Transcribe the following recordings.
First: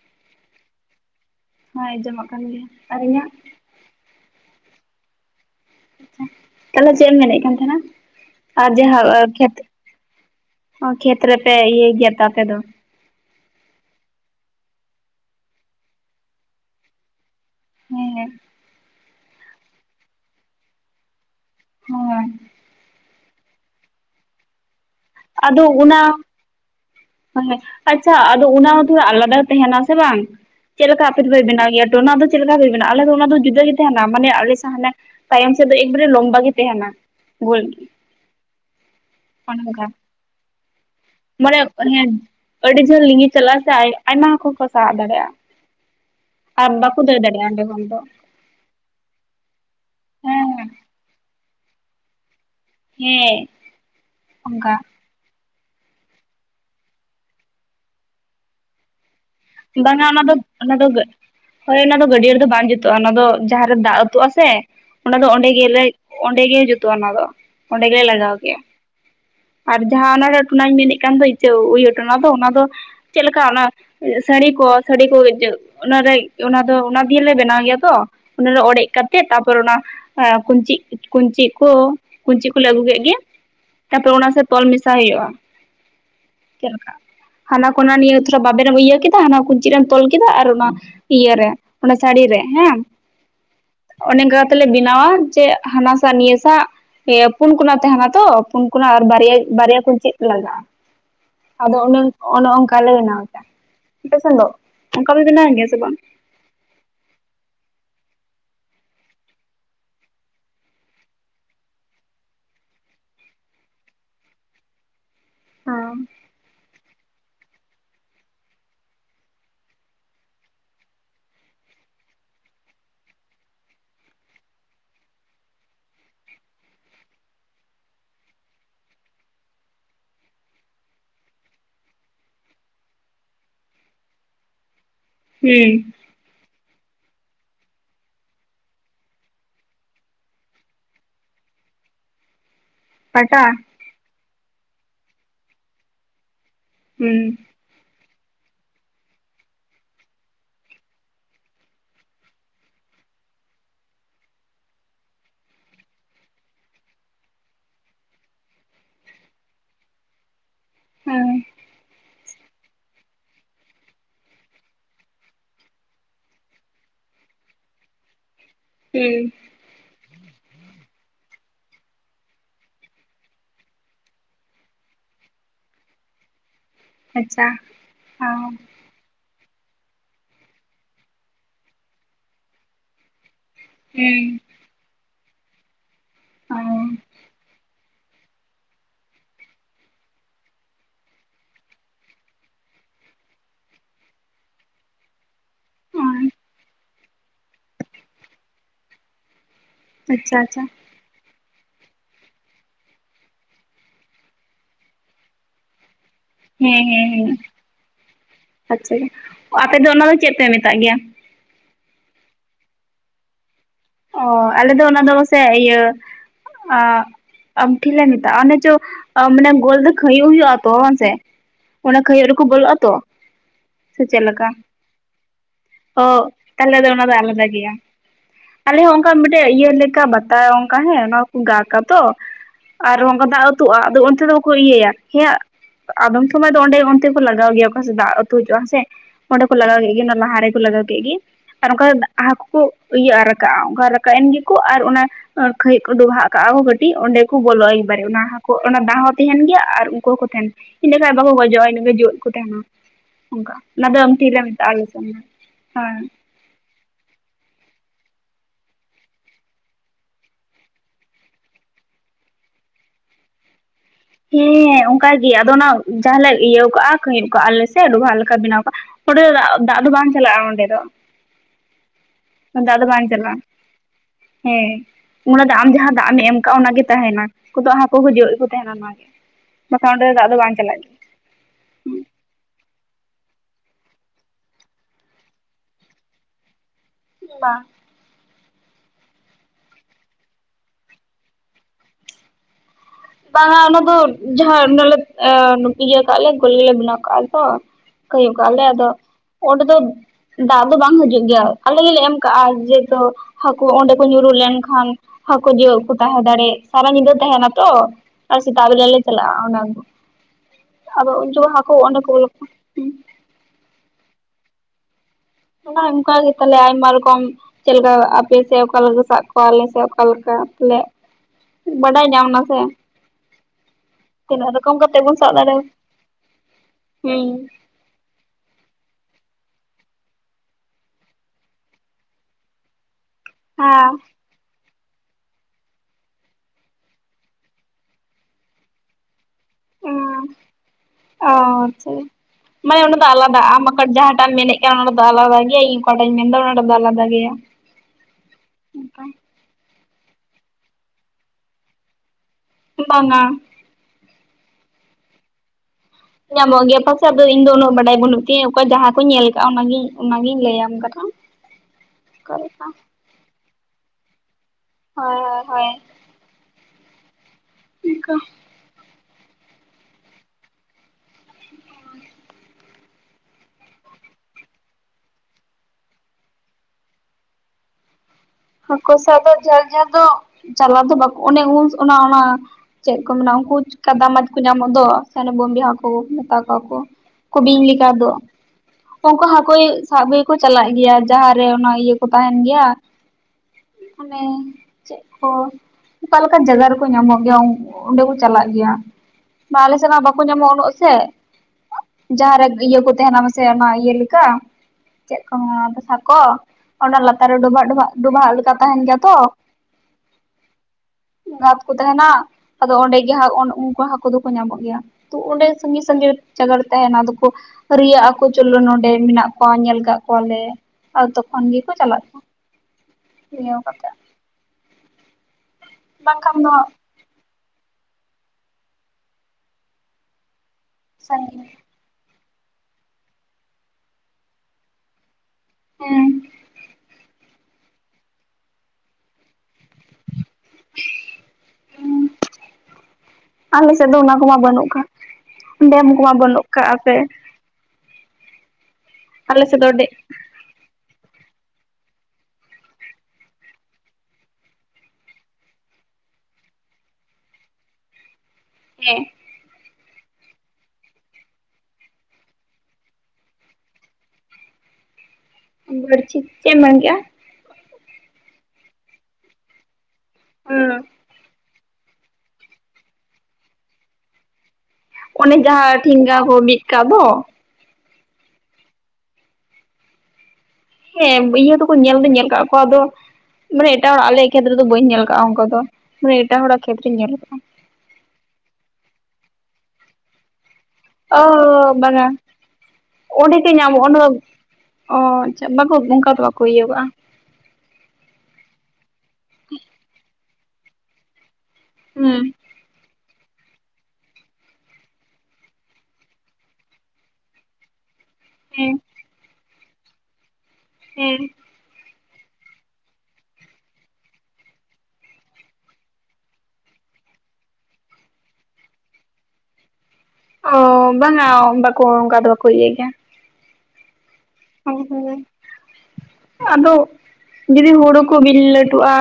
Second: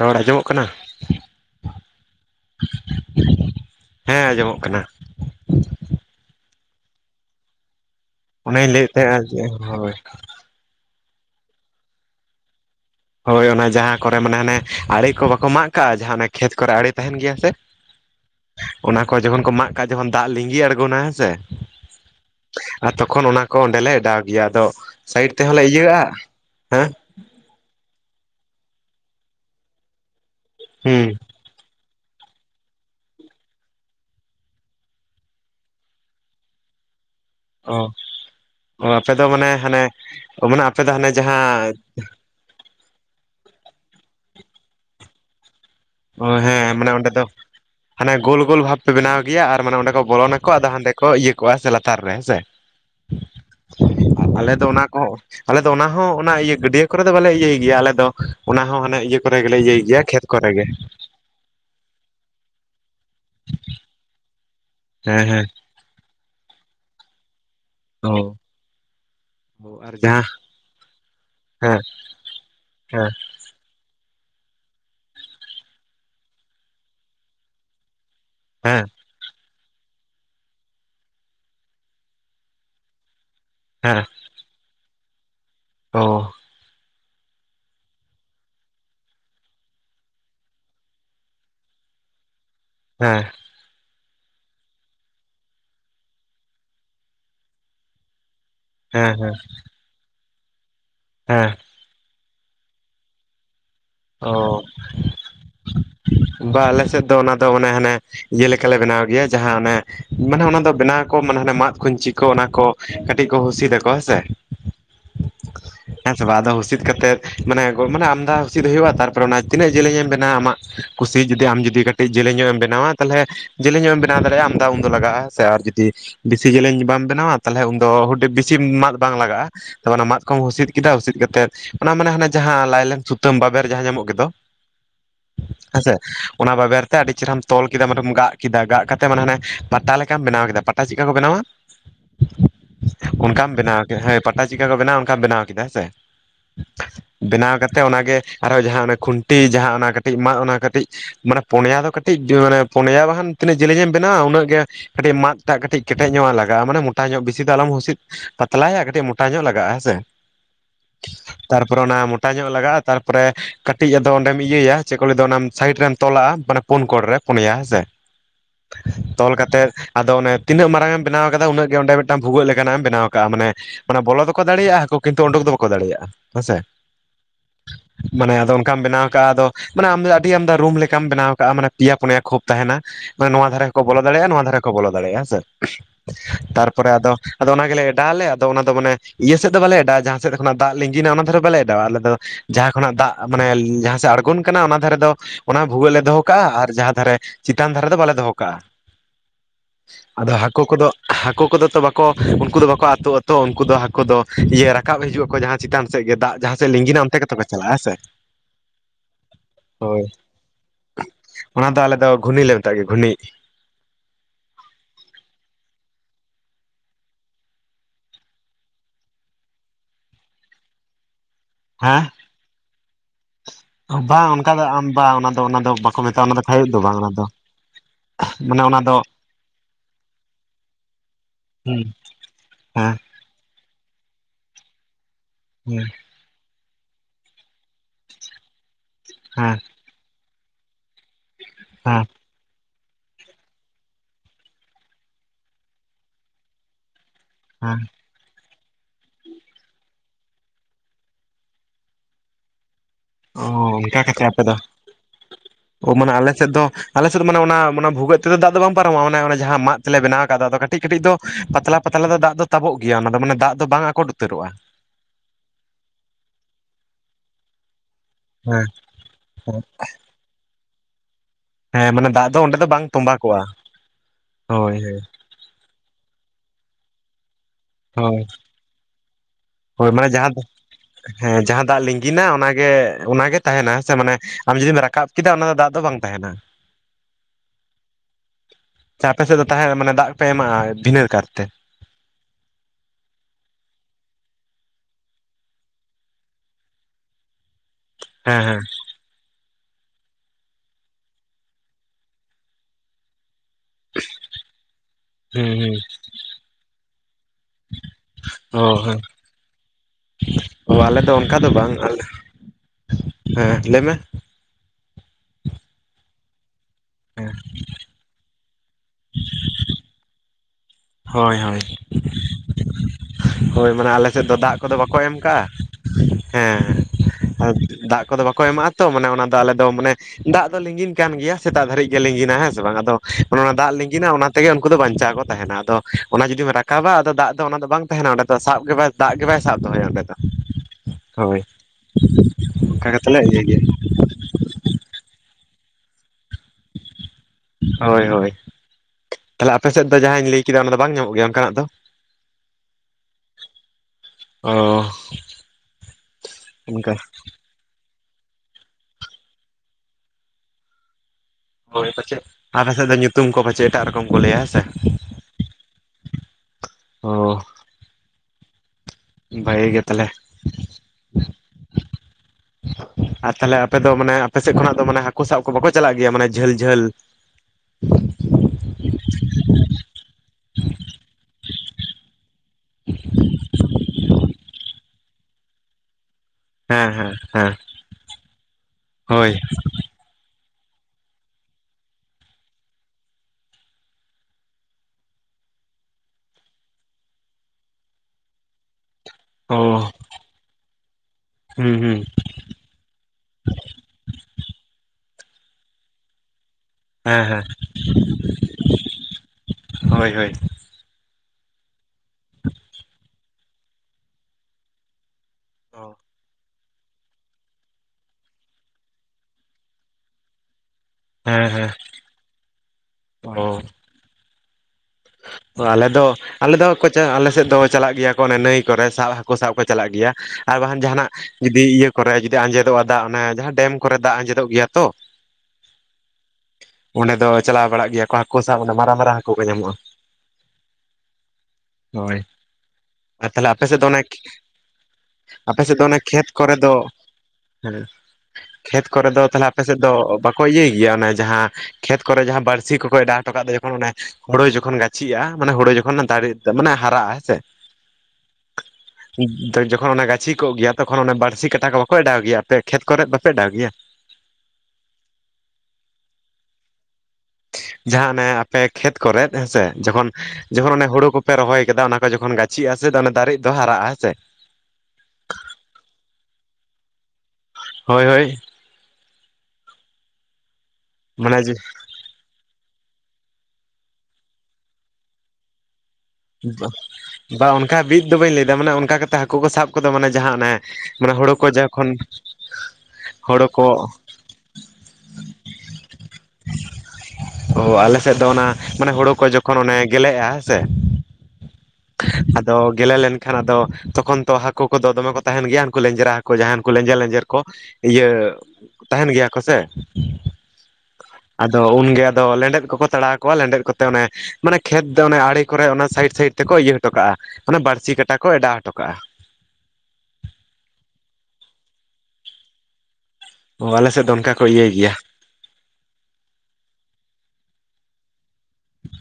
ᱨᱚᱲ ᱟᱸᱡᱚᱢᱚᱜ ᱠᱟᱱᱟ? ᱦᱳᱭ ᱟᱸᱡᱚᱢᱟᱜ ᱠᱟᱱ ᱜᱮᱭᱟ, ᱟᱨ ᱤᱧᱟᱹᱜ? ᱦᱮᱸ ᱟᱸᱡᱚᱢᱚᱜ ᱠᱟᱱᱟ ᱾ ᱮᱱ ᱦᱤᱞᱳᱜ ᱪᱮᱜ ᱮᱢ ᱢᱮᱱᱮᱜ ᱠᱟᱱ ᱛᱟᱦᱮᱱᱟ? ᱚᱱᱮᱧ ᱞᱟᱹᱭᱮᱫ ᱛᱟᱦᱮᱸᱟ ᱡᱮ, ᱦᱳᱭ ᱾ ᱚ ᱠᱷᱮᱛ ᱨᱮᱯᱮ ᱤᱭᱟᱹᱭ ᱜᱮᱭᱟ ᱛᱚ ᱟᱯᱮ ᱫᱚ? ᱦᱳᱭ ᱚᱱᱟ ᱡᱟᱦᱟᱸ ᱠᱚᱨᱮ ᱢᱟᱱᱮ ᱟᱱᱮ ᱟᱲᱮ ᱠᱚ ᱵᱟᱠᱚ ᱢᱟᱜ ᱠᱟᱜᱼᱟ, ᱡᱟᱦᱟᱸ ᱚᱱᱮ ᱠᱷᱮᱛ ᱠᱚᱨᱮ ᱟᱲᱮ ᱛᱟᱦᱮᱱ ᱜᱮᱭᱟ ᱥᱮ? ᱦᱮᱸ ᱦᱮᱸ ᱾ ᱚᱱᱟ ᱠᱚ ᱡᱚᱠᱷᱚᱱ ᱠᱚ ᱢᱟᱜ ᱠᱟᱜᱼᱟ ᱡᱚᱠᱷᱚᱱ ᱫᱟᱜ ᱞᱤᱸᱜᱤ ᱟᱲᱜᱚᱱᱟ ᱦᱮᱸ ᱥᱮ ᱦᱮᱸ ᱾ ᱟᱨ ᱛᱚᱠᱷᱚᱱ ᱚᱱᱟ ᱠᱚ ᱚᱸᱰᱮ ᱞᱮ ᱚᱰᱟᱣ ᱜᱮᱭᱟ ᱟᱫᱚ ᱥᱟᱭᱤᱰ ᱛᱮᱦᱚᱸ ᱞᱮ ᱤᱭᱟᱹᱣᱼᱟ ᱦᱮᱸ ᱾ ᱚ ᱦᱮᱸ, ᱟᱪᱪᱷᱟ ᱟᱫᱚ ᱚᱱᱟ ᱫᱚ ᱟᱞᱟᱫᱟ ᱨᱮ ᱛᱮᱦᱮᱱᱟ ᱥᱮ ᱵᱟᱝ, ᱪᱮᱫ ᱞᱮᱠᱟ ᱦᱩᱸ ᱟᱯᱮ [unintelligible] ᱵᱮᱱᱟᱣ ᱜᱮᱭᱟ ᱛᱚ ᱚᱱᱟ ᱫᱚ ᱪᱮᱫ ᱞᱮᱠᱟ ᱯᱮ ᱵᱮᱱᱟᱣᱟ? ᱟᱞᱮ ᱫᱚ ᱚᱱᱟ ᱫᱚ ᱡᱩᱫᱟᱹ ᱜᱮ ᱛᱮᱦᱮᱱᱟ ᱢᱟᱱᱮ ᱟᱞᱮ ᱥᱮ ᱦᱟᱱᱮ ᱛᱟᱭᱚᱢ ᱥᱮᱫ ᱫᱚ ᱮᱠᱵᱟᱨᱮ ᱞᱚᱢᱵᱟ ᱜᱮ ᱛᱮᱦᱮᱱᱟ ᱾ ᱚ, ᱚ ᱟᱯᱮ ᱫᱚ ᱢᱟᱱᱮ ᱚᱱᱮ ᱦᱟᱱᱮ, ᱚᱱᱠᱟ ᱚ ᱢᱟᱱᱮ ᱟᱯᱮ ᱫᱚ ᱦᱟᱱᱮ ᱢᱟᱱᱮ ᱡᱟᱦᱟᱸ ᱦᱮᱸ ᱟᱹᱰᱤ ᱡᱷᱟᱹᱞ ᱞᱤᱸᱜᱤ ᱪᱟᱞᱟᱜᱼᱟ ᱥᱮ ᱟᱭ ᱟᱭᱢᱟ ᱦᱟᱹᱠᱩ ᱠᱚ ᱥᱟᱦᱟᱜ ᱫᱟᱲᱮᱜᱼᱟ ᱾ ᱟᱨ ᱦᱮᱸ ᱢᱟᱱᱮ ᱵᱟᱠᱚ ᱚᱸᱰᱮ ᱫᱟᱹᱲ ᱫᱚ ᱫᱟᱲᱮᱜᱼᱟ ᱚᱸᱰᱮ ᱠᱷᱚᱱ ᱫᱚ ᱾ ᱦᱟᱱᱮ ᱜᱳᱞ ᱜᱳᱞ ᱵᱷᱟᱵ ᱯᱮ ᱵᱮᱱᱟᱣ ᱜᱮᱭᱟ, ᱟᱨ ᱢᱟᱱᱮ ᱚᱸᱰᱮ ᱠᱚ ᱵᱚᱞᱚᱱᱟᱠᱚ ᱟᱫᱚ ᱦᱮᱸ ᱦᱟᱸᱰᱮ ᱠᱚ ᱤᱭᱟᱹ ᱠᱚᱜᱼᱟ ᱦᱮᱸᱥᱮ ᱞᱟᱛᱟᱨ ᱨᱮ ᱦᱮᱸ ᱥᱮ? ᱦᱮᱸ ᱟᱞᱮ ᱫᱚ ᱚᱱᱠᱟ ᱚᱱᱟ ᱠᱚᱦᱚᱸ ᱟᱞᱮ ᱫᱚ ᱚᱱᱟ ᱦᱚᱸ ᱚᱱᱟ ᱜᱟᱹᱰᱭᱟᱹ ᱠᱚᱨᱮ ᱫᱚ ᱵᱟᱞᱮ ᱤᱭᱟᱹᱭ ᱜᱮᱭᱟ ᱟᱞᱮ ᱫᱚ ᱚᱱᱟ ᱦᱚᱸ ᱦᱟᱱᱮ ᱤᱭᱟᱹ ᱠᱚᱨᱮ ᱜᱮᱞᱮ ᱤᱭᱟᱹᱭ ᱜᱮᱭᱟ ᱵᱟᱝᱟ ᱚᱱᱟ ᱠᱷᱮᱛ ᱫᱚ ᱠᱚᱨᱮ ᱜᱮ ᱾ ᱚᱱᱟ ᱫᱚ ᱦᱳᱭ ᱚᱱᱟ ᱫᱚ ᱜᱟᱹᱰᱭᱟᱹ ᱨᱮᱫᱚ ᱵᱟᱝ ᱡᱩᱛᱩᱜᱼᱟ ᱚᱱᱟ ᱫᱚ ᱡᱟᱦᱟᱸᱨᱮ ᱫᱟᱜ ᱟᱹᱛᱩᱜᱼᱟ ᱥᱮ, ᱚᱸᱰᱮ ᱦᱮᱸ ᱫᱚ ᱦᱮᱸ ᱚᱸᱰᱮ ᱜᱮᱞᱮ ᱚᱸᱰᱮ ᱜᱮ ᱡᱩᱛᱩᱜᱼᱟ ᱚᱱᱟ ᱫᱚ, ᱚᱸᱰᱮ ᱜᱮᱞᱮ ᱞᱟᱜᱟᱣ ᱚ ᱠᱮᱭᱟ᱾ ᱟᱨ ᱡᱟᱸᱦᱟᱸ ᱚᱱᱟᱨᱮ ᱴᱚᱱᱟᱧ ᱢᱮᱱᱮᱫ ᱠᱟᱱ ᱫᱚ ᱦᱮᱸ ᱤᱭᱟᱹ ᱴᱚᱱᱟ ᱫᱚ ᱚᱱᱟ ᱫᱚ ᱦᱮᱸ ᱪᱮᱫ ᱞᱮᱠᱟ ᱚᱱᱟ, ᱥᱟᱹᱲᱤ ᱠᱚ ᱥᱟᱹᱲᱤ ᱠᱚ ᱚᱱᱟᱨᱮ ᱚᱱᱟ ᱫᱚ ᱚᱱᱟ ᱫᱤᱭᱮᱞᱮ ᱵᱮᱱᱟᱣ ᱜᱮᱭᱟ ᱛᱚ ᱚᱱᱟᱨᱮ ᱦᱮᱸ ᱚᱲᱮᱡ ᱠᱟᱛᱮ ᱛᱟᱯᱚᱨ ᱚᱱᱟ ᱠᱩᱧᱪᱤᱜ ᱠᱩᱧᱪᱤᱜ ᱠᱚᱞᱮ ᱟᱹᱜᱩ ᱠᱮᱫ ᱜᱮ᱾ ᱦᱮᱸ ᱛᱟᱨᱯᱚᱨᱮ ᱚᱱᱟ ᱥᱮ ᱛᱚᱞ ᱢᱮᱥᱟᱭ ᱦᱩᱭᱩᱜᱼᱟ ᱚ ᱪᱮᱫ ᱞᱮᱠᱟ᱾ ᱦᱟᱱᱟ ᱠᱚᱱᱟ ᱱᱤᱭᱟᱹ ᱛᱷᱚᱨᱟ ᱵᱟᱵᱮᱨ ᱮᱢ ᱤᱭᱟ. ᱠᱮᱫ᱾ ᱟᱱᱟ ᱠᱩᱪᱤᱨ ᱨᱮᱢ ᱛᱚᱞ ᱠᱮᱫᱟ ᱟᱨ ᱚᱱᱟ ᱤᱭᱟᱹ ᱨᱮ ᱚᱱᱟ ᱥᱟᱹᱲᱤ ᱨᱮ ᱦᱮᱸ ᱦᱮᱸ ᱚᱱᱮ ᱚᱝᱜᱟ ᱠᱟᱛᱮ ᱞᱮ ᱵᱮᱱᱟᱣᱟ ᱡᱮ ᱦᱟᱱᱟ ᱥᱟ ᱱᱤᱭᱟᱹ ᱥᱟᱶ ᱦᱮ ᱯᱩᱱ ᱠᱚᱱᱟ ᱛᱟᱦᱮᱱᱟ ᱛᱚ ᱯᱩᱱ ᱠᱚᱱᱟᱜ ᱟᱨ ᱦᱮᱸ ᱵᱟᱨ ᱦᱮᱸ ᱵᱟᱨᱭᱟ ᱠᱚᱧᱪᱮᱫ ᱞᱟᱜᱟᱜᱼᱟ᱾ ᱦᱮᱸ ᱟᱫᱚ ᱚᱱᱮ ᱚᱱᱠᱟ ᱞᱮ ᱵᱮᱱᱟᱣᱭᱮᱫᱟ, ᱯᱮ ᱥᱮ ᱚ ᱦᱤᱞᱳᱜ ᱚᱱᱠᱟ ᱯᱮ ᱵᱮᱱᱟᱣ ᱜᱮᱭᱟ ᱥᱮ ᱵᱟᱝ᱾ ᱵᱟ ᱟᱞᱮᱥᱮᱫ ᱫᱚ ᱚᱱᱟ ᱫᱚ ᱚᱱᱮ ᱦᱟᱱᱮ ᱤᱭᱟᱹ ᱞᱮᱠᱟᱞᱮ ᱵᱮᱱᱟᱣ ᱜᱮᱭᱟ ᱡᱟᱸᱦᱟᱸ ᱚᱱᱮ ᱢᱟᱱᱮ ᱚᱱᱟ ᱫᱚ ᱵᱮᱱᱟᱣ ᱠᱚ ᱢᱟᱱᱮ ᱢᱟᱜ ᱠᱷᱚᱧᱪᱤ ᱠᱚ ᱚᱱᱟ ᱠᱚ ᱠᱟᱹᱴᱤᱡ ᱠᱚ ᱦᱩᱥᱟᱠᱚ ᱦᱮᱸᱥᱮ᱾ ᱦᱮᱸ ᱥᱮ ᱵᱟ ᱟᱫᱚ ᱦᱩᱥᱤᱛ ᱠᱟᱛᱮ, ᱢᱟᱱᱮ ᱟᱢᱫᱟ ᱦᱩᱥᱤᱛ ᱦᱩᱭᱩᱜᱼᱟ ᱛᱟᱯᱚᱨᱮ ᱚᱱᱟ ᱛᱤᱱᱟ. ᱜ ᱡᱮᱞᱮᱧ ᱮᱢ ᱵᱮᱱᱟᱣᱟ ᱟᱢᱟᱜ ᱠᱩᱥᱤ ᱡᱩᱫᱤ ᱟᱢ ᱡᱩᱫᱤ ᱠᱟᱹᱴᱤᱡ ᱡᱮᱞᱮᱧᱚᱜ ᱮᱢ ᱵᱮᱱᱟᱣᱟ ᱛᱟᱦᱚᱞᱮ ᱡᱮᱞᱮ ᱧᱚᱜ ᱮᱢ ᱵᱮᱱᱟᱣ ᱫᱟᱲᱮᱭᱟᱜᱼᱟ ᱟᱢᱫᱟ ᱩᱢ ᱫᱚ ᱞᱟᱜᱟᱜᱼᱟ ᱥᱮ ᱟᱨ ᱡᱩᱫᱤ ᱵᱮᱥᱤ ᱡᱮᱞᱤᱧ ᱵᱟᱢ ᱵᱮᱱᱟᱣᱟ ᱛᱟᱦᱮ ᱩᱱ ᱫᱚ ᱦᱩᱰᱤ ᱵᱤᱥᱤ ᱢᱟᱫ ᱵᱟᱝ ᱞᱟᱜᱟᱜᱼᱟ ᱛᱮ ᱚᱱᱟ ᱢᱟᱫ ᱠᱚᱢ ᱦᱩᱥᱤᱫ ᱠᱮᱫᱟ ᱾ᱦᱩᱥᱤᱫ ᱠᱟᱛᱮᱫ ᱚᱱᱟ ᱢᱟᱱᱮ ᱦᱟᱱᱮ ᱡᱟᱸᱦᱟᱸ ᱞᱟᱭᱞᱢ ᱥᱩᱛᱟᱹᱢ ᱵᱟᱵᱮᱨ ᱡᱟᱸᱦᱟᱸ ᱧᱟᱢᱚᱜ ᱜᱮᱫᱚ᱾ ᱦᱩᱸ ᱦᱮ ᱥᱮ ᱚᱱᱟ ᱵᱮᱵᱮᱨ ᱛᱮ ᱟᱹᱰᱤ ᱪᱮᱦᱨᱟᱢ ᱛᱚᱞ ᱠᱮᱫᱟ ᱢᱮᱢ ᱜᱟᱜ ᱠᱮᱫᱟ ᱜᱟᱜ ᱠᱟᱛᱮᱫ ᱢᱟᱱᱮ ᱦᱟᱱᱮ ᱯᱟᱴᱟ ᱞᱮᱠᱟᱢ ᱵᱮᱱᱟᱣ ᱠᱮᱫᱟ ᱯᱟᱴᱟ ᱪᱮᱫᱠᱟ ᱠᱚ ᱵᱮᱱᱟᱣᱟ᱾ [inaudible] ᱚᱱᱠᱟᱢ ᱵᱮᱱᱟᱣ ᱠᱮᱫᱟ ᱦᱮᱸ ᱯᱟᱴᱟ ᱪᱤᱠᱟᱹ ᱠᱚ ᱵᱮᱱᱟᱣᱟ ᱚᱱᱠᱟᱢ ᱵᱮᱱᱟᱣ ᱠᱮᱫᱟ ᱦᱮᱸ ᱥᱮ᱾ ᱦᱩᱸ ᱵᱮᱱᱟᱣ ᱠᱟᱛᱮ ᱚᱱᱟ ᱜᱮ ᱟᱨᱦᱚᱸ ᱡᱟᱸᱦᱟᱸ ᱠᱷᱩᱱᱴᱤ ᱡᱟᱸᱦᱟᱸ ᱚᱱᱟ ᱠᱟᱹᱴᱤᱡ ᱢᱟᱜ ᱚᱱᱟ ᱠᱟᱹᱴᱤᱡ ᱢᱟᱱᱮ ᱯᱚᱱᱭᱟ ᱫᱚ ᱠᱟᱹᱴᱤᱡ ᱢᱟᱱᱮ ᱯᱚᱱᱭᱟ ᱵᱟᱠᱷᱟᱱ ᱛᱤᱱᱟᱹᱜ ᱡᱮᱞᱮᱧᱮᱢ ᱵᱮᱱᱟᱣᱟ ᱩᱱᱟᱹᱜ ᱜᱮ ᱠᱟᱹᱴᱤᱡ ᱢᱟᱫ ᱴᱟᱜ ᱠᱟᱹᱴᱤᱡ ᱠᱮᱴᱮᱡ ᱧᱚᱜᱼᱟᱜ ᱞᱟᱜᱟᱜᱼᱟ, ᱢᱟᱱᱮ ᱢᱚᱴᱟ ᱧᱚᱜ ᱵᱤᱥᱤ ᱫᱚ ᱟᱞᱚᱢ ᱦᱩᱥᱤᱫ ᱯᱟᱛᱞᱟᱭᱟᱜ ᱠᱟᱹᱴᱤᱡ ᱢᱚᱴᱟ ᱧᱚᱜ ᱞᱟᱜᱟᱜ ᱦᱮᱸ ᱥᱮ᱾ ᱦᱮᱸ ᱛᱟᱨᱯᱚᱨᱮ ᱚᱱᱟ ᱢᱚᱴᱟ ᱧᱚᱜ ᱞᱟᱜᱟᱜᱼᱟ ᱛᱟᱨᱯᱚᱨᱮ ᱛᱟᱯᱚᱨ ᱚᱱᱟ ᱢᱚᱴᱟ ᱧᱚᱜ ᱞᱟᱜᱟᱜ ᱛᱟᱯᱚᱨᱮ ᱠᱟᱹᱴᱤᱡ ᱟᱫᱚ ᱚᱸᱰᱮᱢ ᱤᱭᱟᱹᱭᱟ ᱪᱮᱫ ᱠᱚ ᱞᱟᱹᱭ ᱚᱱᱟ ᱥᱟᱭᱤᱰ ᱨᱮᱢ ᱛᱚᱞᱟᱜᱼᱟ, ᱢᱟᱱᱮ ᱯᱩᱱ ᱠᱚᱲ ᱨᱮ ᱯᱩᱱᱭᱟ ᱦᱮᱸ ᱥᱮ᱾ [inaudible] ᱛᱚᱞ ᱠᱟᱛᱮᱫ ᱟᱫᱚ ᱚᱱᱮ ᱛᱤᱱᱟᱜ ᱢᱟᱨᱟᱝ ᱮ ᱮᱢ ᱵᱮᱱᱟᱣ ᱠᱟᱫᱟ ᱩᱱᱟᱹᱜ ᱜᱮ ᱚᱸᱰᱮ ᱢᱤᱫᱴᱟᱱ ᱵᱷᱩᱜᱟᱹᱜ ᱞᱮᱠᱟᱱᱟᱜ ᱮᱢ ᱵᱮᱱᱟᱣ ᱠᱟᱜᱼᱟ, ᱢᱟᱱᱮ ᱢᱟᱱᱮ ᱵᱚᱞᱚ ᱫᱚᱠᱚ ᱫᱟᱲᱮᱭᱟᱜᱼᱟ ᱠᱤᱱᱛᱩ ᱩᱰᱩᱠ ᱫᱚ ᱵᱟᱠᱚ ᱫᱟᱲᱮᱭᱟᱜᱼᱟ ᱦᱮᱸᱥᱮ᱾ ᱟᱪᱪᱷᱟ ᱢᱟᱱᱮ ᱟᱫᱚ ᱦᱚᱸ ᱚᱱᱠᱟᱢ ᱵᱮᱱᱟᱣ ᱠᱟᱜᱼᱟ ᱟᱫᱚ᱾ ᱢᱟᱱᱮ ᱟᱢ ᱟᱹᱰᱤ ᱟᱢᱫᱟ ᱨᱩᱢ ᱞᱮᱠᱟᱢ ᱵᱮᱱᱟᱣ ᱠᱟᱜᱼᱟ ᱢᱟᱱᱮ ᱯᱮᱭᱟ ᱯᱩᱱᱭᱟ ᱠᱷᱳᱯ ᱛᱟᱦᱮᱱᱟ ᱢᱟᱱᱮ ᱱᱚᱣᱟ ᱫᱷᱟᱨᱮ᱾ ᱠᱚ ᱵᱚᱞᱚ ᱦᱩᱸ ᱫᱟᱲᱮᱭᱟᱜᱼᱟ ᱱᱚᱣᱟ ᱫᱷᱟᱨᱮ ᱠᱚ ᱵᱚ ᱫᱟᱲᱮᱭᱟᱜᱼᱟ ᱦᱮᱸ ᱥᱮ᱾ ᱚ ᱛᱟᱨᱯᱚᱨᱮ ᱟᱫᱚ ᱟᱫᱚ ᱚᱱᱟ ᱜᱮᱞᱮ ᱚᱰᱟᱣ ᱟᱞᱮ ᱟᱫᱚ ᱚᱱᱟ ᱫᱚ ᱢᱟᱱᱮ ᱤᱭᱟᱹ ᱥᱮᱫ ᱫᱚ ᱵᱟᱞᱮ ᱚᱰᱟᱣᱟᱞᱮ ᱡᱟᱸ ᱥᱮᱫᱚᱱᱟᱜ ᱫᱟᱜ ᱞᱤᱜᱤᱱᱟ ᱚᱱᱟ ᱫᱚᱨᱮ ᱵᱟᱞᱮ ᱮᱰᱟᱣᱟ ᱟᱞᱮ ᱫᱚ᱾ ᱡᱟᱸᱦᱟᱸ ᱠᱷᱚᱱᱟᱜ ᱫᱟᱜ ᱢᱟᱱᱮ ᱡᱟᱸᱦᱟᱸ ᱥᱮ ᱟᱬᱜᱚᱱ ᱠᱟᱱᱟ ᱚᱱᱟ ᱫᱷᱟᱨᱮ ᱫᱚ ᱚᱱᱟ ᱵᱷᱩᱜᱟᱹᱜ ᱞᱮ ᱚ ᱫᱚᱦᱚ ᱠᱟᱜᱼᱟ ᱟᱨ ᱡᱟᱸᱦᱟᱸ ᱫᱷᱟᱨᱮ ᱪᱮᱛᱟᱱ ᱫᱷᱟᱨᱮ ᱫᱚ ᱵᱟᱞᱮ ᱫᱚᱦᱚ ᱠᱟᱜᱼᱟ᱾ ᱟᱫᱚ ᱟᱪᱪᱷᱟ ᱦᱟᱹᱠᱩ ᱟᱪᱪᱷᱟ ᱠᱚᱫᱚ ᱦᱟᱹᱠᱩ ᱠᱚᱫᱚ ᱛᱚ ᱵᱟᱠᱚ ᱩᱱᱠᱩ ᱫᱚ ᱵᱟᱠᱚ ᱟᱹᱛᱩ ᱟᱛᱚ ᱩᱱᱠᱩ ᱫᱚ ᱦᱟᱹᱠᱩ ᱫᱚ ᱤᱭᱟᱹ ᱨᱟᱠᱟᱵ ᱦᱤᱡᱩᱜᱼᱟᱚ ᱡᱟᱦᱟᱸ ᱪᱮᱛᱟᱱ ᱥᱮᱫ ᱜᱮ ᱫᱟᱜ ᱡᱟᱦᱟᱸ ᱥᱮᱫ ᱦᱮᱸ ᱞᱤᱸᱜᱤᱱᱟ ᱦᱮᱸ ᱚᱱᱛᱮ ᱛᱮ ᱦᱮᱸ ᱠᱟᱛᱮᱠᱚ ᱠᱚ ᱪᱟᱞᱟᱜᱼᱟ ᱦᱮᱸ ᱥᱮ, ᱟᱪᱪᱷᱟ ᱟᱯᱮ ᱫᱚ ᱦᱳᱭ ᱚᱱᱟ ᱫᱚ ᱪᱮᱫ ᱯᱮ ᱢᱮᱛᱟᱜ ᱜᱮᱭᱟ? ᱚᱱᱟ ᱫᱚ ᱟᱞᱮ ᱫᱚ ᱜᱷᱩᱱᱤ ᱞᱮ ᱢᱮᱛᱟᱜ ᱜᱮᱭᱟ ᱜᱷᱩᱱᱤ᱾ ᱚ ᱟᱞᱮ ᱫᱚ ᱚᱱᱟ ᱫᱚ ᱯᱟᱥᱮ ᱤᱭᱟᱹ ᱚ ᱟᱢᱴᱷᱤ ᱞᱮ ᱢᱮᱛᱟᱜᱼᱟ ᱚᱱᱮ ᱪᱚ ᱢᱟᱱᱮ ᱜᱳᱞ ᱫᱚ ᱠᱷᱟᱹᱭᱚᱜ ᱦᱩᱭᱩᱜᱼᱟ ᱥᱮ ᱚᱱᱛᱮ ᱵᱟᱝ ᱥᱮ, ᱦᱮᱸ ᱚᱱᱟ ᱠᱷᱟᱹᱭᱳ ᱨᱮ ᱠᱚ ᱵᱚᱞᱚᱜᱼᱟ ᱛᱚ, ᱥᱮ ᱪᱮᱫ ᱵᱟᱝ ᱞᱮᱠᱟ? ᱚᱱᱠᱟ ᱫᱚ ᱟᱢ ᱵᱟᱝ ᱚᱱᱟ ᱫᱚ ᱚᱱᱟ ᱫᱚ ᱵᱟᱠᱚ ᱚ ᱢᱮᱛᱟᱜᱼᱟ ᱚᱱᱟ ᱠᱷᱟᱹᱭᱩᱜ ᱛᱟᱦᱞᱮ ᱫᱚ ᱵᱟᱝ ᱚᱱᱟ ᱫᱚ ᱟᱞᱟᱫᱟ ᱜᱮᱭᱟ᱾ ᱢᱟᱱᱮ ᱚᱱᱟ ᱟᱞᱮ ᱦᱚᱸ ᱫᱚ ᱚᱱᱠᱟ ᱢᱤᱫᱴᱮᱡ ᱤᱭᱟᱹ ᱞᱮᱠᱟ ᱵᱟᱛᱟ ᱚᱱᱠᱟ ᱦᱮᱸ ᱚᱱᱟ ᱠᱚ ᱦᱩᱸ ᱜᱟᱜᱼᱟ ᱛᱚ ᱦᱮᱸ ᱟᱨ ᱫᱟᱜ ᱩᱛᱩᱜᱼᱟ ᱟᱫᱚ ᱚᱱᱛᱮ ᱫᱚ ᱠᱚ ᱤᱭᱟᱹᱭᱟ, ᱦᱮᱸ, ᱦᱩᱸ, ᱟᱫᱷᱚᱢ ᱥᱚᱢᱚᱭ ᱫᱚ ᱚᱸᱰᱮ ᱚᱱᱛᱮ ᱠᱚ ᱞᱟᱜᱟᱣ ᱜᱮᱭᱟ ᱚᱠᱟ ᱥᱮ ᱫᱟᱜ ᱟᱛᱩ ᱦᱤᱡᱩᱜᱼᱟ ᱦᱮᱥᱮ ᱚᱸᱰᱮ ᱦᱮᱸ ᱞᱟᱜᱟᱣ ᱠᱮᱫ ᱜᱮᱭᱟ ᱚᱱᱟ ᱞᱟᱦᱟ ᱨᱮᱠᱚ ᱞᱟᱜᱟᱣ ᱠᱮᱫ ᱜᱮ ᱟᱨ ᱚᱱᱠᱟ ᱦᱮᱸ ᱛᱮ ᱦᱟᱠᱩ ᱠᱚ ᱤᱭᱟᱹᱜᱼᱟ ᱨᱟ ᱠᱟᱜᱼᱟ ᱚᱱᱠᱟ ᱨᱟᱠᱟᱵ ᱮᱱ ᱜᱮᱠᱚ ᱟᱨ ᱚᱱᱟ ᱠᱷᱟᱹᱭᱳ ᱠᱚ ᱰᱚᱵᱷᱟᱜ ᱠᱟᱜᱼᱟ ᱠᱚ ᱠᱟᱹᱴᱤᱡ ᱚᱸᱰᱮ ᱠᱩ ᱵᱚᱞᱚ ᱟᱠᱚ ᱦᱮᱸ ᱮᱤᱵᱟᱨᱮ ᱚᱱᱟ ᱚᱱᱟ ᱫᱟᱜ ᱦᱚᱸ ᱛᱟᱦᱮᱱ ᱜᱮᱭᱟ ᱟᱨ ᱩᱱᱠᱩ ᱦᱚᱸᱠᱚ ᱛᱟᱦᱮᱱ ᱤᱸᱰᱮ ᱠᱷᱟᱱ ᱵᱟᱝ ᱠᱚ ᱜᱚᱡᱚᱜᱼᱟ ᱤᱱᱟ ᱡᱤᱭᱮᱫ ᱠᱚ ᱛᱟᱦᱮᱸᱱᱟ᱾ ᱚ ᱚᱱᱠᱟ ᱚᱱᱟ ᱫᱚ ᱠᱟᱛᱮ ᱟᱢᱴᱷᱤ ᱞᱮ ᱟᱯᱮ ᱫᱚ ᱢᱮᱛᱟᱜᱼᱟ ᱟᱞᱮ ᱥᱮᱱ ᱫᱚ ᱚ ᱦᱮᱸ, ᱢᱟᱱᱮ ᱟᱞᱮ ᱥᱮᱫ ᱫᱚ ᱟᱞᱮ ᱥᱮᱫ ᱫᱚ ᱢᱟᱱᱮ ᱚᱱᱟ ᱵᱷᱩᱜᱟᱹ ᱛᱮᱫᱚ ᱫᱟᱜ ᱫᱚ ᱵᱟᱝ ᱯᱟᱨᱚᱢᱚᱜᱼᱟ ᱢᱟᱱᱮ ᱚᱱᱟ ᱡᱟᱦᱟᱸ ᱢᱟᱫ ᱛᱮᱞᱮ ᱵᱮᱱᱟᱣ ᱟᱠᱟᱫᱟ ᱟᱫᱚ ᱠᱟᱹᱴᱤᱡ ᱠᱟᱹᱴᱤᱡ ᱫᱚ ᱯᱟᱛᱞᱟ ᱯᱟᱛᱞᱟ ᱫᱚ ᱫᱟᱜ ᱫᱚ ᱛᱟᱵᱚᱜ ᱜᱮᱭᱟ ᱚᱱᱟ ᱫᱚ ᱢᱟᱱᱮ ᱫᱟᱜ ᱫᱚ ᱵᱟᱝ ᱟᱠᱚᱴ ᱩᱛᱟᱹᱨᱚᱜᱼᱟ᱾ ᱦᱮᱸ ᱚᱱᱠᱟ ᱜᱮ ᱟᱫᱚ ᱚᱱᱟ ᱡᱟᱦᱟᱸ ᱞᱮ ᱤᱭᱟᱹ ᱠᱟᱜᱼᱟ ᱠᱷᱟᱹᱭᱟᱜᱼᱟ ᱟᱞᱮ ᱥᱮᱫ ᱰᱚᱵᱷᱟ ᱞᱮᱠᱟ ᱠᱟ ᱵᱮᱱᱟᱣ ᱦᱮᱸ ᱠᱟᱜᱼᱟ ᱚᱸᱰᱮ ᱫᱚ ᱫᱟᱜ ᱫᱚ ᱵᱟᱝ ᱪᱟᱞᱟᱜᱼᱟ ᱚᱸᱰᱮ ᱫᱚ᱾ ᱦᱮᱸ ᱢᱟᱱᱮ ᱫᱟᱜ ᱫᱚ ᱚᱸᱰᱮ ᱫᱚ ᱵᱟᱝ ᱛᱵᱟ ᱠᱚᱜᱼᱟ ᱦᱳᱭ ᱦᱳᱭ, ᱚᱱᱮ ᱫᱚ ᱟᱢ ᱡᱟᱦᱟᱸ ᱫᱟᱜ ᱮᱢ ᱠᱟᱜ ᱚᱱᱟᱜᱮ ᱛᱟᱦᱮᱸᱱᱟ ᱩᱱᱠᱩᱫᱚ ᱦᱟᱹᱠᱩ ᱦᱳᱭ ᱡᱤᱭᱮᱫ ᱜᱮ ᱠᱚ ᱛᱟᱦᱮᱱᱟ ᱱᱚᱣᱟ ᱦᱳᱭ ᱢᱟᱱᱮ ᱡᱟᱦᱟᱸ ᱦᱮᱸ ᱡᱟᱦᱟᱸ ᱫᱟᱜ ᱞᱤᱸᱜᱤᱱᱟ ᱚᱱᱟᱜᱮ ᱚᱱᱟᱜᱮ ᱛᱟᱦᱮᱱᱟ ᱦᱮᱸ ᱥᱮ ᱢᱟᱱᱮ ᱟᱢ ᱡᱩᱫᱤᱢ ᱨᱟᱠᱟᱵ ᱠᱮᱫᱟ ᱚᱱᱟ ᱫᱚ ᱫᱟᱜ ᱫᱚ ᱵᱟᱝ ᱛᱟᱦᱮᱱᱟ᱾ ᱵᱟᱝ, ᱥᱮ ᱟᱯᱮ ᱥᱮᱫ ᱫᱚ ᱛᱟᱦᱮᱱᱟ ᱢᱟᱱᱮ ᱫᱟᱜ ᱯᱮ ᱮᱢᱟᱜᱼᱟ ᱵᱷᱤᱱᱟᱹ ᱫᱷᱤᱱᱟ ᱠᱟᱨᱛᱮ, ᱵᱟᱝᱟ ᱚᱱᱟ ᱫᱚ ᱡᱟᱦᱟᱸ ᱚᱱᱟᱮ ᱟᱞᱮ ᱤᱭᱟᱹ ᱠᱟᱜ ᱞᱮ ᱜᱳᱞ ᱜᱮᱞᱮ ᱵᱮᱱᱟᱣ ᱠᱟᱜᱼᱟ ᱛᱚ᱾ ᱠᱷᱟᱹᱭᱳ ᱦᱮᱸ ᱠᱟᱭᱟᱜ ᱦᱮᱸ ᱞᱮ ᱫᱚ ᱚᱰᱮ ᱫᱚ ᱫᱟᱜ ᱫᱚ ᱵᱟᱝ ᱦᱤᱡᱩᱜ ᱜᱮᱭᱟ ᱟᱞᱮᱞᱮ ᱮᱢ ᱠᱟᱜᱼᱟ ᱡᱮᱛᱩ ᱦᱟᱹᱠᱩ ᱚᱸᱰᱮ ᱠᱚ ᱧᱩᱨᱩ ᱞᱮᱱᱠᱷᱟᱱ, ᱦᱩᱸ ᱦᱟᱹᱠᱩ ᱦᱩᱸ ᱡᱤᱭᱮᱫ ᱠᱚ ᱛᱟᱦᱮᱸ ᱫᱟᱲᱮᱭᱟᱜ ᱥᱟᱨᱟ ᱧᱤᱫᱟᱹ ᱛᱟᱦᱮᱱᱟ ᱛᱚ? ᱟᱨ ᱚ ᱥᱮᱛᱟᱜ ᱵᱮᱞᱟ ᱞᱮ ᱦᱮᱸ ᱪᱟᱞᱟᱜᱼᱟ ᱚᱱᱟ ᱟᱜᱩ ᱚ ᱟᱞᱮ ᱟᱫᱚ ᱫᱚ ᱩᱱ ᱚᱱᱠᱟ ᱫᱚ ᱡᱚᱠᱷ ᱦᱟᱹᱠᱩ ᱵᱟᱝ ᱚᱸᱰᱮ ᱟᱞᱮ ᱠᱚ ᱵᱚᱞ ᱠᱚ ᱟ᱾ ᱦᱮᱸ ᱞᱟᱹᱭ ᱢᱮ? ᱟᱱᱟ ᱚᱱᱠᱟ ᱜᱮ ᱛᱟᱞᱮ ᱟᱭᱢᱟ ᱨᱚᱠᱚᱢ ᱦᱮᱸ ᱪᱮᱫ ᱞᱮᱠᱟ ᱟᱯᱮ ᱥᱮ ᱚᱠᱟ ᱥᱟᱵ ᱠᱚ ᱟᱞᱮ ᱥᱮᱱ ᱚᱠᱟ ᱞᱮᱠᱟ ᱢᱮᱫ ᱦᱳᱭ ᱦᱳᱭ ᱵᱟᱰᱟᱭ ᱧᱟᱢ ᱱᱟ ᱥᱮ, ᱦᱳᱭ ᱢᱟᱱᱮ ᱟᱞᱮ ᱥᱮᱫ ᱫᱚ ᱛᱤᱱᱟᱹᱜ ᱫᱟᱜ ᱠᱚᱫᱚ ᱨᱚᱠᱚᱢ ᱵᱟᱠᱚ ᱠᱟᱛᱮ ᱵᱚᱱ ᱮᱢ ᱥᱟᱵ ᱠᱟᱜᱼᱟ, ᱫᱟᱲᱮᱭᱟ ᱦᱮᱸ ᱦᱩᱸ ᱫᱚᱜ ᱠᱚᱫᱚ ᱵᱟᱠᱚ ᱮᱢᱟᱜᱼᱟ ᱛᱚ ᱢᱟᱱᱮ ᱚᱱᱟ ᱫᱚ ᱟᱞᱮ ᱫᱚ ᱢᱟᱱᱮ ᱫᱟᱜ ᱫᱚ ᱞᱤᱸᱜᱤᱱ ᱠᱟᱱ ᱜᱮᱭᱟ ᱥᱮᱛᱟᱜ ᱫᱷᱟᱹᱨᱤᱡ ᱜᱮ ᱞᱤᱜᱤᱱᱟ ᱦᱮᱸ ᱥᱮ ᱵᱟᱝ ᱟᱫᱚ, ᱚᱱᱮ ᱚᱱᱟ ᱫᱟᱜ ᱦᱮᱸ ᱞᱤᱸᱜᱤᱱᱟ ᱚᱱᱟ ᱛᱮᱜᱮ ᱩᱱᱠᱩ ᱫᱚ ᱵᱟᱧᱪᱟᱣ ᱠᱚ ᱛᱟᱦᱮᱸᱱᱟ᱾ ᱟᱫᱚ ᱚᱱᱟ ᱡᱩᱫᱤᱢ ᱨᱟᱠᱟᱵᱟ ᱟᱫᱚ ᱫᱟᱜ ᱫᱚ ᱚᱱᱟ ᱫᱚ ᱵᱟᱝ ᱛᱟᱦᱮᱱᱟ ᱚᱸᱰᱮ ᱫᱚ ᱥᱟᱵ ᱜᱮᱵᱟ ᱫᱟᱜ ᱜᱮ ᱵᱟᱭ ᱥᱟᱵ ᱫᱚᱦᱚᱭᱟ ᱚᱸᱰᱮ ᱫᱚ᱾ ᱦᱩᱸ ᱚ ᱦᱳᱭ ᱟᱪᱪᱷᱟ ᱢᱟᱱᱮ ᱚᱱᱠᱟ ᱚᱱᱟ ᱫᱚ ᱠᱟᱛᱮ ᱞᱮ ᱟᱞᱟᱫᱟ ᱤᱭᱟᱹᱭ ᱜᱮᱭᱟ ᱟᱢ ᱟᱠᱟᱴ ᱡᱟᱦᱟᱸᱴᱟᱜ ᱮᱢ ᱢᱮᱱᱮᱫ ᱮᱭᱟ ᱚᱱᱟᱫᱚ ᱧᱚᱜ ᱜᱮᱭᱟ ᱤᱧ ᱚᱠᱟᱴᱟᱜ ᱢᱮᱱ ᱫᱟ ᱦᱳᱭ, ᱦᱳᱭ, ᱚᱱᱠᱟ ᱛᱟᱦᱚᱞᱮ ᱟᱯᱮ ᱥᱮᱫ ᱫᱚ ᱡᱟᱦᱟᱸᱧ ᱞᱟᱹᱭ ᱠᱮᱫᱟ ᱚᱱᱟ ᱫᱚ ᱵᱟᱝ ᱧᱟᱢᱚᱜ ᱜᱮᱭᱟ ᱚᱱᱠᱟᱱᱟᱜ ᱫᱚ? ᱵᱟᱝ ᱟ ᱾ ᱚᱻ ᱧᱟᱢᱚᱜ ᱜᱮ ᱯᱟᱥᱮᱪ ᱟᱫᱚ ᱤᱧ ᱫᱚ ᱩᱱᱟᱹᱜ ᱵᱟᱰᱟᱭ ᱵᱟᱹᱱᱩᱜ ᱛᱤᱧᱟᱹ ᱚᱠᱟ ᱡᱟᱦᱟᱸ ᱠᱚᱧ ᱧᱮᱞ ᱟᱠᱟᱜᱼᱟ ᱚᱱᱟᱜᱤ ᱚᱱᱟᱜᱤᱧ ᱞᱟᱹᱭ ᱟᱢ ᱠᱟᱱᱟ᱾ ᱦᱳᱭ ᱯᱟᱪᱮᱫ ᱚᱠᱟ ᱞᱮᱠᱟ ᱟᱯᱮ ᱥᱮᱫ ᱫᱚ ᱧᱩᱛᱩᱢ ᱠᱚ ᱯᱟᱪᱮᱫ ᱮᱴᱟᱜ ᱨᱚᱠᱚᱢ ᱠᱚ ᱞᱟᱹᱭᱟ ᱦᱮᱸ ᱥᱮ ᱾ ᱦᱳᱭ ᱦᱳᱭ ᱦᱳᱭ ᱾ ᱚ ᱾ [inaudible] ᱵᱷᱟᱹᱜᱤ ᱜᱮ ᱛᱟᱦᱚᱞᱮ ᱾ [unintelligible] ᱟᱨ ᱛᱟᱦᱞᱮ ᱟᱯᱮ ᱫᱚ ᱢᱟᱱᱮ ᱟᱯᱮ ᱥᱮᱫ ᱠᱷᱚᱱᱟᱜ ᱫᱚ ᱢᱟᱱᱮ ᱦᱟᱹᱠᱩ ᱥᱟᱵ ᱠᱚ ᱵᱟᱠᱚ ᱪᱟᱞᱟᱜ ᱜᱮᱭᱟ ᱢᱟᱱᱮ ᱡᱷᱟᱹᱞ ᱡᱷᱟᱹᱞ᱾ [unintelligible] ᱦᱟᱹᱠᱩ ᱥᱟᱵ ᱫᱚ ᱡᱷᱟᱹᱞ ᱡᱷᱟᱹᱞ ᱫᱚ ᱪᱟᱞᱟᱣ ᱫᱚ ᱵᱟᱠᱚ ᱚᱱᱮ ᱩᱱ ᱚᱱᱟ ᱚᱱᱟ ᱪᱮᱫ ᱠᱚ ᱢᱮᱱᱟ ᱩᱱᱠᱩ ᱠᱟᱫᱟ ᱢᱟᱪ ᱠᱚ ᱧᱟᱢᱚᱜ ᱫᱚ ᱥᱮ ᱵᱚᱢᱵᱤ ᱦᱟᱹᱠᱩ ᱢᱮᱛᱟ ᱠᱚ ᱦᱮᱸ ᱦᱮᱸ ᱩᱱᱠᱩ ᱦᱮᱸ ᱵᱤᱧ ᱞᱮᱠᱟ ᱫᱚ, ᱩᱱᱠᱩ ᱦᱳᱭ ᱦᱟᱹᱠᱩᱭ ᱥᱟᱵ ᱜᱮ ᱠᱚ ᱪᱟᱞᱟᱜ ᱜᱮᱭᱟ ᱡᱟᱦᱟᱸ ᱨᱮ ᱚᱱᱟ ᱤᱭᱟᱹ ᱠᱚ ᱛᱟᱦᱮᱱ ᱜᱮᱭᱟ᱾ ᱚᱱᱮ ᱪᱮᱫ ᱠᱚ ᱚᱠᱟᱞᱮᱠᱟᱱ ᱡᱟᱭᱜᱟ ᱨᱮᱠᱚ ᱧᱟᱢᱚᱜ ᱜᱮᱭᱟ ᱚᱸᱰᱮ ᱠᱚ ᱪᱟᱞᱟᱜ ᱜᱮᱭᱟ᱾ ᱚ ᱢᱟ ᱟᱞᱮ ᱥᱮᱫ ᱢᱟ ᱵᱟᱠᱚ ᱧᱟᱢᱚᱜ-ᱟ ᱩᱱᱟᱹᱜ ᱥᱮ ᱦᱩᱸ ᱦᱩᱸ ᱡᱟᱦᱟᱸ ᱨᱮ ᱤᱭᱟᱹ ᱠᱚ ᱛᱟᱦᱮᱱᱟ ᱥᱮ ᱚᱱᱟ ᱤᱭᱟᱹ ᱞᱮᱠᱟ, ᱪᱮᱫ ᱠᱚ ᱢᱮᱱᱟ [inaudible] ᱠᱚ ᱚᱱᱟ ᱦᱮᱸ ᱞᱟᱛᱟᱨ ᱨᱮ ᱦᱮᱸ ᱰᱚᱵᱟᱜ ᱰᱚᱵᱟᱜ ᱰᱚᱵᱷᱟᱜ ᱞᱮᱠᱟ ᱛᱟᱦᱮᱱ ᱜᱮᱭᱟ ᱛᱚ᱾ ᱦᱳᱭ ᱦᱳᱭ ᱠᱩ ᱛᱟᱦᱮᱱᱟ, ᱟᱫᱚ ᱚᱸᱰᱮ ᱜᱮ ᱦᱟᱜ ᱩᱱ ᱩᱱᱠᱩ ᱦᱟᱹᱠᱩ ᱫᱚᱠᱚ ᱧᱟᱢᱚᱜ ᱜᱮᱭᱟ᱾ ᱛᱚ ᱚᱸᱰᱮ ᱚ ᱥᱟᱺᱜᱤᱧ ᱥᱟᱺᱜᱤᱧ ᱪᱟᱜᱟᱲ ᱛᱟᱦᱮᱱᱟ ᱫᱚᱠᱚ ᱦᱟᱹᱨᱤᱭᱟᱜ ᱟᱠᱚ ᱪᱩᱞᱞᱚ ᱱᱚᱰᱮ ᱢᱮᱱᱟᱜ ᱠᱚᱣᱟ ᱧᱮᱞ ᱠᱟᱫ ᱠᱚᱣᱟᱞᱮ ᱟᱨ ᱦᱮᱸ ᱛᱚᱠᱷᱚᱱ ᱦᱮᱸ ᱜᱮᱠᱚ ᱪᱟᱞᱟᱜ ᱛᱟᱦᱮᱜ ᱾ ᱱᱤᱭᱟᱹᱣ ᱚ ᱠᱟᱛᱮᱜ ᱟᱞᱮ ᱫᱚ ᱟᱞᱮ ᱫᱚ ᱠᱟᱹᱡ ᱟᱞᱮᱥᱮᱫ ᱫᱚ ᱪᱟᱞᱟᱜ ᱜᱮᱭᱟ ᱠᱚ ᱚᱱᱮ ᱱᱟᱹᱭ ᱠᱚᱨᱮ ᱥᱟᱵ ᱦᱟᱹᱠᱩ ᱥᱟᱵ ᱠᱚ ᱪᱟᱞᱟᱜ ᱜᱮᱭᱟ ᱟᱨ ᱵᱟᱠᱷᱟᱱ ᱡᱟᱦᱟᱸᱱᱟᱜ ᱥᱟᱺᱜᱤᱧ ᱡᱩᱫᱤ ᱤᱭᱟᱹ ᱠᱚᱨᱮ ᱡᱩᱫᱤ ᱟᱸᱡᱮᱫᱚᱜ-ᱟ᱾ ᱫᱟᱜ ᱚᱱᱮ ᱡᱟᱦᱟᱸ ᱰᱮᱢ ᱠᱚᱨᱮ ᱫᱟᱜ ᱟᱸᱡᱮᱫᱚᱜ ᱜᱮᱭᱟ ᱛᱚ᱾ ᱦᱮᱸ ᱚᱸᱰᱮ ᱫᱚ ᱪᱟᱞᱟᱣ ᱵᱟᱲᱟᱜ ᱜᱮᱭᱟ ᱠᱚ ᱦᱟᱹᱠᱩ ᱥᱟᱵ ᱚᱱᱮ ᱢᱟᱨᱟᱝ ᱢᱟᱨᱟᱝ ᱦᱟᱹᱠᱩ ᱠᱚ ᱧᱟᱢᱚᱜ-ᱟ᱾ [unintelligible] ᱦᱳᱭ᱾ ᱟᱨ ᱛᱟᱦᱚᱞᱮ ᱟᱯᱮ ᱟᱞᱮ ᱥᱮᱫ ᱫᱚ ᱚᱱᱮ, ᱚᱱᱟ ᱠᱚᱢᱟ ᱵᱟᱹᱱᱩᱜ ᱠᱟᱜ ᱟᱯᱮ ᱥᱮᱫ ᱫᱚ ᱰᱮᱢ ᱚᱱᱮ ᱠᱚᱢᱟ ᱠᱷᱮᱛ ᱵᱟᱹᱱᱩᱜ ᱠᱚᱨᱮ ᱫᱚ ᱠᱟᱜᱼᱟ ᱥᱮ ᱦᱮᱸ ᱠᱷᱮᱛ ᱠᱚᱨᱮ ᱫᱚ ᱛᱟᱦᱚᱞᱮ ᱟᱯᱮ ᱥᱮᱫ ᱫᱚ ᱵᱟᱠ ᱠᱚ ᱤᱭᱟᱹ ᱜᱮᱭᱟ ᱚᱱᱮ ᱡᱟᱦᱟᱸ ᱠᱷᱮᱛ ᱠᱚᱨᱮ ᱡᱟᱦᱟᱸ ᱵᱟᱹᱲᱥᱤ ᱠᱚᱠᱚ ᱮᱰᱟ ᱦᱚᱴᱚᱠᱟᱜ‌ ᱫᱚ ᱡᱚᱠᱷᱚᱱ ᱚᱱᱮ ᱦᱩᱲᱩ ᱡᱚᱠᱷᱚᱱ ᱜᱟ ᱪᱷᱤᱜᱼᱟ, ᱢᱟᱱᱮ ᱦᱳᱲᱳ ᱡᱚᱠᱷᱚᱱ ᱫᱟᱨᱮ ᱢᱟᱱᱮ ᱦᱟᱨᱟᱜ-ᱟ ᱦᱮᱸᱥᱮ? ᱦᱮᱸ᱾ ᱡᱚᱠᱷᱚᱱ ᱚᱱᱟ ᱜᱟᱪᱷᱤ ᱠᱚᱜ ᱜᱮᱭᱟ ᱛᱚᱠᱷᱚᱱ ᱚᱱᱟ ᱵᱟᱹᱲᱥᱤ ᱠᱟᱴᱟ ᱠᱚ ᱵᱟᱠᱚ ᱚᱰᱟᱣ ᱜᱮᱭᱟ ᱟᱯᱮ ᱠᱷᱮᱛ ᱠᱚᱨᱮ ᱵᱟᱯᱮ ᱚᱰᱟᱣ ᱜᱮᱭᱟ? ᱵᱟᱹᱲᱥᱤ ᱪᱮᱫ ᱮᱢ ᱢᱮᱱ ᱠᱮᱜᱼᱟ? ᱡᱟᱦᱟᱸ ᱚᱱᱮ ᱟᱯᱮ ᱠᱷᱮᱛ ᱠᱚᱨᱮᱫ ᱦᱮ ᱥᱮ ᱡᱚᱠᱷᱚᱱ, ᱡᱚᱠᱦᱚᱱ ᱦᱮᱸ ᱚᱱᱮ ᱦᱩᱲᱩ ᱠᱚᱯᱮ ᱨᱚᱦᱚᱭ ᱠᱟᱫᱟ ᱚᱱᱟ ᱠᱚ ᱡᱚᱠᱷᱚᱱ ᱜᱟᱪ ᱪᱷᱤ ᱟᱥᱮ ᱚᱱᱮ ᱫᱟᱨᱮᱜ ᱫᱚ ᱦᱟᱨᱟᱜ ᱟ ᱦᱮᱸ ᱥᱮ? ᱚᱱᱮ ᱡᱟᱦᱟᱸ ᱴᱷᱮᱸᱜᱟ ᱠᱚ ᱵᱤᱫ ᱠᱟᱜ ᱫᱚ ᱦᱳᱭ ᱦᱳᱭ ᱾ ᱦᱮᱸ ᱢᱟᱱᱮ ᱡᱮ ᱤᱭᱟᱹ ᱫᱚᱠᱚ ᱧᱮᱞ ᱫᱚ ᱧᱮᱞ ᱠᱟᱜ ᱠᱚᱣᱟ ᱟᱫᱚ ᱢᱟᱱᱮ ᱮᱴᱟᱜ ᱦᱚᱲᱟᱜ ᱟᱞᱮᱭᱟᱜ ᱠᱷᱮᱛ ᱨᱮᱫᱚ ᱵᱟᱹᱧ ᱧᱮᱞ ᱟᱠᱟᱜ-ᱟ ᱚᱱᱠᱟ ᱫᱚ ᱾ ᱦᱳᱭ ᱮᱴᱟᱜ ᱦᱚᱲᱟᱜ ᱠᱷᱮᱛ ᱨᱤᱧ ᱞᱮᱞ ᱟᱠᱟᱜ-ᱟ᱾ ᱦᱮᱸ ᱵᱤᱫ ᱫᱚ ᱵᱟᱹᱧ ᱞᱟᱹᱭ ᱮᱫᱟ, ᱢᱟᱱᱮ ᱚᱱᱠᱟ ᱠᱟᱛᱮ ᱦᱟᱹᱠᱩ ᱠᱚ ᱥᱟᱵ ᱠᱚᱫᱚ ᱢᱟᱱᱮ ᱡᱟᱦᱟᱸ ᱚᱱᱮ ᱢᱟᱱᱮ ᱦᱳᱲᱳ ᱠᱚ ᱚᱻ, ᱡᱚᱠᱷᱚᱱ ᱵᱟᱝᱟ ᱾ ᱚᱸᱰᱮ ᱦᱳᱲᱳ ᱜᱮ ᱠᱚ ᱧᱟᱢᱚᱜ-ᱟ ᱚᱱᱟ ᱫᱚ, ᱚ ᱟᱪᱪᱷᱟ ᱵᱟᱠᱚ ᱚᱱᱠᱟ ᱫᱚ ᱵᱟᱠᱚ ᱤᱭᱟᱹᱣ ᱠᱟᱜ-ᱟ ᱾ ᱚ ᱟᱞᱮ ᱥᱮᱫ ᱫᱚ ᱚᱱᱟ ᱢᱟᱱᱮ ᱦᱩᱲᱩ ᱠᱚ ᱡᱚᱠᱷᱚᱱ ᱚᱱᱮ ᱜᱮᱞᱮᱜ-ᱟ ᱦᱮᱸ ᱥᱮ ᱾ ᱦᱩᱸ ᱾ ᱛᱚ ᱜᱮᱞᱮ ᱞᱮᱱᱠᱷᱟᱱ ᱟᱫᱚ ᱛᱚᱠᱷᱚᱱ ᱛᱚ ᱦᱟᱹᱠᱩ ᱠᱚᱫᱚ ᱫᱚᱢᱮ ᱠᱚ ᱛᱟᱦᱮᱱ ᱜᱮᱭᱟ ᱩᱱᱠᱩ ᱞᱮᱧᱡᱨᱟ ᱦᱟᱹᱠᱩ ᱡᱟᱦᱟᱸᱭ ᱩᱱᱠᱩ ᱞᱮᱧᱡᱮᱨ ᱞᱮᱧᱡᱮᱨ ᱠᱚ ᱾ ᱤᱭᱟᱹ ᱦᱮᱸ ᱛᱟᱦᱮᱱ ᱜᱮᱭᱟ ᱠᱚ ᱥᱮ? ᱦᱮᱸ ᱾ ᱛᱚ ᱩᱱᱜᱮ ᱟᱫᱚ ᱞᱮᱸᱰᱮᱫ ᱠᱚᱠᱚ ᱛᱟᱲᱟᱣ ᱠᱚᱣᱟ ᱞᱮᱸᱰᱮᱫ ᱠᱚᱛᱮ ᱚᱱᱮ ᱢᱟᱱᱮ ᱠᱷᱮᱛ ᱚᱱᱮ ᱟᱲᱮ ᱠᱚᱨᱮ ᱚᱱᱟ ᱥᱟᱭᱤᱰ ᱥᱟᱭᱤᱰ ᱛᱮᱠᱚ ᱤᱭᱟᱹ ᱦᱚᱴᱚ ᱠᱟᱜ-ᱟ ᱾ ᱢᱟᱱᱮ ᱵᱟᱹᱲᱥᱤ ᱠᱟᱴᱟ ᱠᱚ ᱮᱰᱟᱣ ᱦᱚᱴᱚ ᱠᱟᱜ-ᱟ ᱾ ᱚ ᱵᱟᱝᱟ ᱵᱟᱠᱚ ᱚᱱᱠᱟ ᱫᱚ ᱵᱟᱠᱚ ᱤᱭᱟᱹᱭ ᱜᱮᱭᱟ ᱾ ᱚ ᱟᱞᱮ ᱥᱮᱫ ᱫᱚ ᱚᱱᱠᱟ ᱾ ᱚ ᱦᱳᱭ, ᱟᱫᱚ ᱡᱩᱫᱤ ᱦᱳᱲᱳ ᱠᱚ ᱵᱤᱞ ᱞᱟᱹᱴᱩᱜ-ᱟ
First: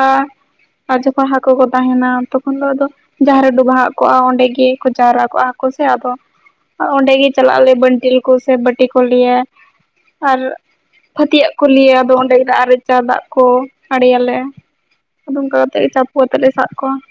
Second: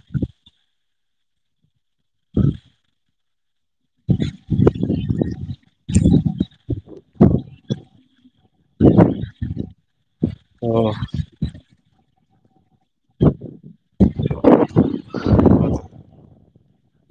ᱟᱨ ᱡᱚᱠᱷᱚᱱ ᱦᱟᱹᱠᱳ ᱠᱚ ᱛᱟᱦᱮᱱᱟ ᱛᱚᱠᱷᱚᱱ ᱫᱚ ᱟᱫᱚ ᱡᱟᱦᱟᱸ ᱨᱮ ᱰᱳᱵ ᱵᱟᱦᱟᱜ ᱠᱚᱜ-ᱟ ᱚᱸᱰᱮ ᱜᱮ ᱠᱚ ᱡᱟᱣᱨᱟ ᱠᱚᱜ-ᱟ ᱦᱟᱠᱳ ᱥᱮ ᱟᱫᱚ ᱚᱸᱰᱮ ᱜᱮ ᱪᱟᱞᱟᱜ ᱟᱞᱮ ᱵᱟᱱᱴᱤᱞ ᱠᱩ ᱥᱮ ᱵᱟᱹᱴᱤ ᱠᱚ ᱞᱤᱭᱮ ᱾ ᱟᱨ ᱚ ᱯᱷᱟᱹᱛᱤᱭᱟᱜ ᱠᱚ ᱞᱤᱭᱟᱹ ᱟᱫᱚ ᱚᱸᱰᱮ ᱜᱮᱞᱮ ᱟᱨᱮᱡᱟ ᱫᱟᱜ ᱠᱚ ᱟᱲᱮᱭᱟᱞᱮ ᱾ ᱟᱫᱚ ᱚᱱᱠᱟ ᱠᱟᱛᱮᱫ ᱜᱮ ᱪᱟᱯᱚ ᱠᱟᱛᱮᱫ ᱞᱮ ᱥᱟᱵ ᱠᱚᱣᱟ ᱾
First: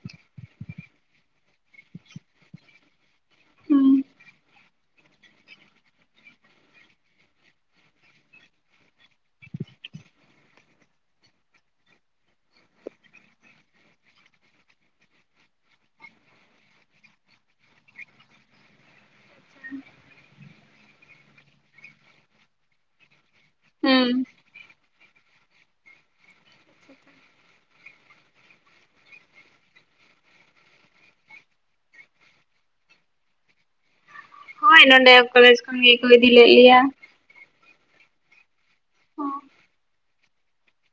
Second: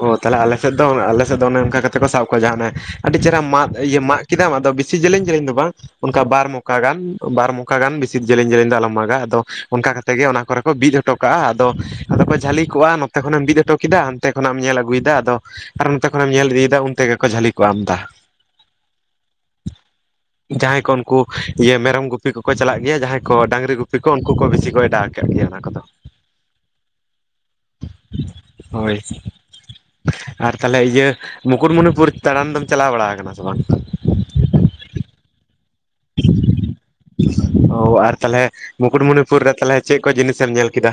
ᱚ ᱛᱟᱦᱞᱮ ᱟᱞᱮ ᱥᱮᱫ ᱫᱚ ᱟᱞᱮ ᱥᱮᱫ ᱫᱚ ᱚᱱᱮ ᱚᱱᱠᱟ ᱠᱟᱛᱮ ᱠᱚ ᱥᱟᱵ ᱠᱚᱣᱟ ᱡᱟᱦᱟᱸ ᱚᱱᱮ ᱟᱹᱰᱤ ᱪᱮᱦᱨᱟ ᱢᱟᱫ ᱤᱭᱟᱹ ᱦᱩᱸ ᱢᱟᱜ ᱠᱤᱫᱟᱢ ᱟᱫᱚ ᱵᱤᱥᱤ ᱡᱮᱞᱤᱧ ᱡᱮᱞᱤᱧ ᱫᱚ ᱵᱟᱝ ᱚᱱᱠᱟ ᱵᱟᱨ ᱢᱚᱠᱟ ᱜᱟᱱ ᱵᱟᱨ ᱢᱚᱠᱟ ᱜᱟᱱ ᱵᱮᱥᱤ ᱡᱮᱞᱮᱧ ᱡᱮᱞᱮᱧ ᱫᱚ ᱟᱞᱚᱢ ᱢᱟᱜᱟ, ᱟᱫᱚ ᱚᱱᱠᱟ ᱠᱟᱛ ᱛᱮᱜᱮ ᱚᱱᱟ ᱠᱚᱨᱮ ᱠᱚ ᱵᱤᱫ ᱦᱚᱴᱚ ᱠᱟᱜ-ᱟ ᱟᱫᱚ, ᱟᱫᱚ ᱠᱚ ᱡᱷᱟᱹᱞᱤ ᱠᱚᱜ-ᱟ ᱱᱚᱛᱮ ᱠᱷᱚᱱᱮᱢ ᱵᱤᱫ ᱦᱚᱴᱚ ᱠᱮᱫᱟ ᱦᱟᱱᱛᱮ ᱠᱷᱚᱱᱟᱜ ᱮᱢ ᱧᱮᱞ ᱟᱹᱜᱩᱭᱫᱟ ᱟᱫᱚ ᱟᱨ ᱱᱚᱛᱮ ᱠᱷᱚᱱᱮᱢ ᱧᱮᱞ ᱤᱫᱤᱭᱮᱫᱟ ᱩᱱ ᱛᱮᱜᱮ ᱠᱚ ᱡᱷᱟᱹᱞᱤ ᱠᱚᱜ-ᱟ ᱟᱢᱫᱟ ᱾ ᱡᱟᱦᱟᱸᱭ ᱠᱚ ᱩᱱᱠᱩ ᱤᱭᱟᱹ ᱢᱮᱨᱚᱢ ᱜᱩᱯᱤ ᱠᱚᱠᱚ ᱪᱟᱞᱟᱜ ᱜᱮᱭᱟ, ᱡᱟᱦᱟᱸᱭ ᱠᱚ ᱰᱟᱸᱝ ᱨᱤ ᱜᱩᱯᱤ ᱦᱩᱸ ᱠᱚ ᱩᱱᱠᱩ ᱠᱚ ᱵᱤᱥᱤ ᱠᱚ ᱮᱰᱟᱣ ᱠᱟᱫ ᱜᱮᱭᱟ ᱚᱱᱟ ᱠᱚᱫᱚ, ᱦᱳᱭ ᱾ ᱟᱨ ᱛᱟᱞᱦᱮ ᱤᱭᱟᱹ ᱢᱩᱠᱩᱴᱢᱩᱱᱤᱯᱩᱨ ᱫᱟᱬᱟᱱ ᱫᱚᱢ ᱪᱟᱞᱟᱣ ᱵᱟᱲᱟ ᱟᱠᱟᱱᱟ ᱥᱮ ᱵᱟᱝ? ᱦᱳᱭ ᱱᱚᱸᱰᱮ ᱠᱚᱞᱮᱡᱽ ᱠᱷᱚᱱ ᱜᱮᱠᱚ ᱤᱫᱤ ᱞᱮᱫ ᱞᱮᱭᱟ ᱾ ᱚ ᱟᱨ ᱛᱟᱞᱦᱮ ᱢᱩᱠᱩᱴᱢᱩᱱᱤᱯᱩᱨ ᱨᱮ ᱛᱟᱞᱦᱮ ᱪᱮᱫ ᱠᱚ ᱡᱤᱱᱤᱥᱮᱢ ᱧᱮᱞ ᱠᱮᱫᱟ?